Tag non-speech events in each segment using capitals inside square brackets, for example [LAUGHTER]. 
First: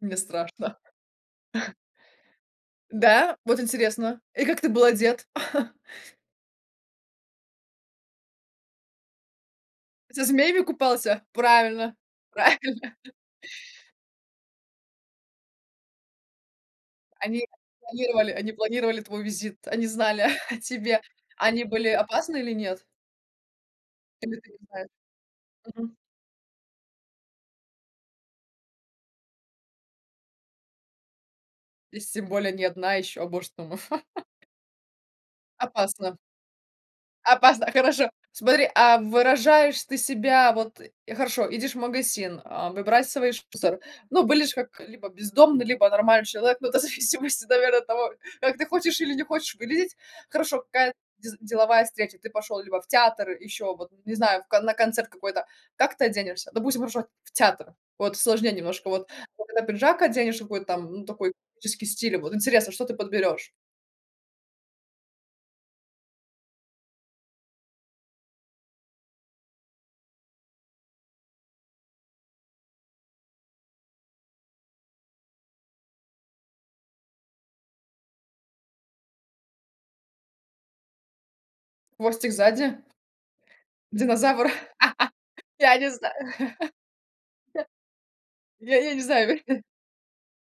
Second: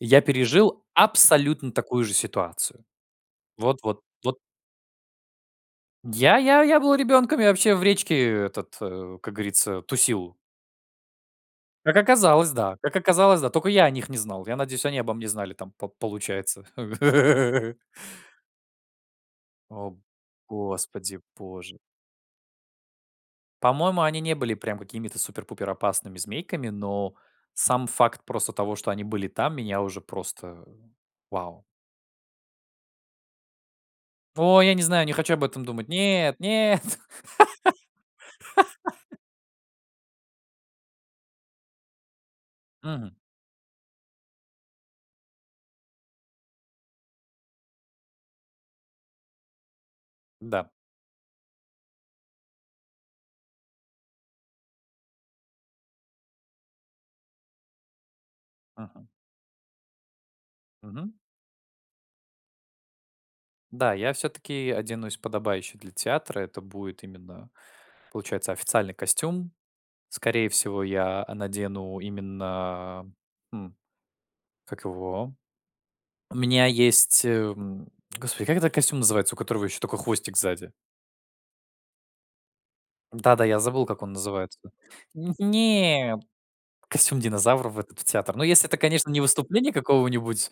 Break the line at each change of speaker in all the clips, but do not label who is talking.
Мне
Я
страшно.
пережил абсолютно такую же ситуацию.
Да, вот
Вот вот
интересно.
вот.
И как ты был одет? [CHUCKLES]
Я я я был ребенком, я вообще в речке этот, э, как говорится,
Со
тусил.
змеями купался?
Как
Правильно
оказалось, да.
правильно.
Как оказалось, да. Только я о них не знал. Я надеюсь, они обо мне знали там, по получается.
Они
[LAUGHS]
планировали они планировали твой визит, они
О,
знали [CHUCKLES] о тебе.
господи
Они
боже.
были опасны или нет?
По-моему, они не
Или ты
были
не
прям
знаешь?
какими-то супер-пупер
Мгм.
опасными змейками, но сам факт просто того, что они были там, меня уже просто вау.
И с тем более не одна ещё а может там [LAUGHS]
Во, я не знаю, не хочу об этом думать.
Опасно.
Нет нет.
Опасно. А хорошо. Смотри,
[LAUGHS]
а выражаешь ты себя вот э, хорошо, едешь в магазин, а,
Мгм.
выбрасываешь мусор. Ну, выглядишь ж как либо бездомный, либо нормальный человек, ну, это зависимости, наверно, от того, как ты хочешь или не хочешь выглядеть. Хорошо,
Н-да.
какая дез деловая встреча, ты пошёл либо в театр, ещё вот не знаю, в ко на концерт какой-то, как ты оденешься? Допустим, хорошо в театр, вот сложнее немножко.
Мгм.
Вот когда пиджак оденешь, какой-то там, м,
Мгм.
такой классический стиль, и вот интересно, что ты подберёшь?
Да, я всё-таки оденусь подобающе для театра. Это будет именно, получается, официальный костюм. Скорее всего, я, а, надену именно, м, как его? У меня есть, э, м, господи, как этот костюм называется, у которого еще только хвостик сзади?
Хвостик сзади?
Да-да, я забыл, как он
Динозавр.
называется. Нь
[LAUGHS] Я не
нет.
знаю.
Костюм динозавра в этот в театр. Но
[LAUGHS]
если
Я
это,
я не
конечно, не
знаю.
выступление какого-нибудь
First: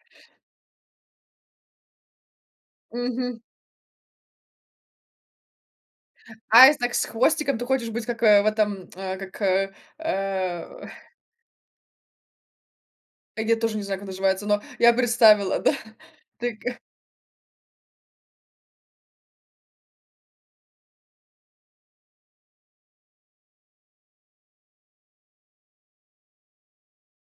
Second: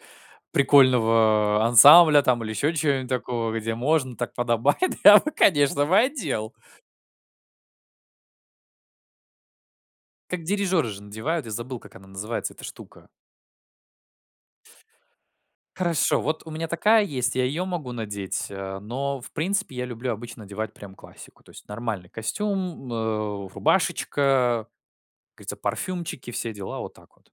прикольного ансамбля там или еще чё-нибудь
Мгм.
такого, где можно, так подобает, я бы, конечно бы, одел.
Аист, так, с хвостиком, ты хочешь быть как, э, в этом, э, как, э,
Как
э
дирижеры же надевают, я забыл, как она называется, эта штука.
А я тоже не знаю, как называется, но я представила, да. [CHUCKLES]
Хорошо, вот у
Ты
меня
ка
такая есть, я ее могу надеть, э, но, в принципе, я люблю обычно надевать прям классику. То есть нормальный костюм, м, э, рубашечка, как говорится, парфюмчики, все дела. Вот так вот.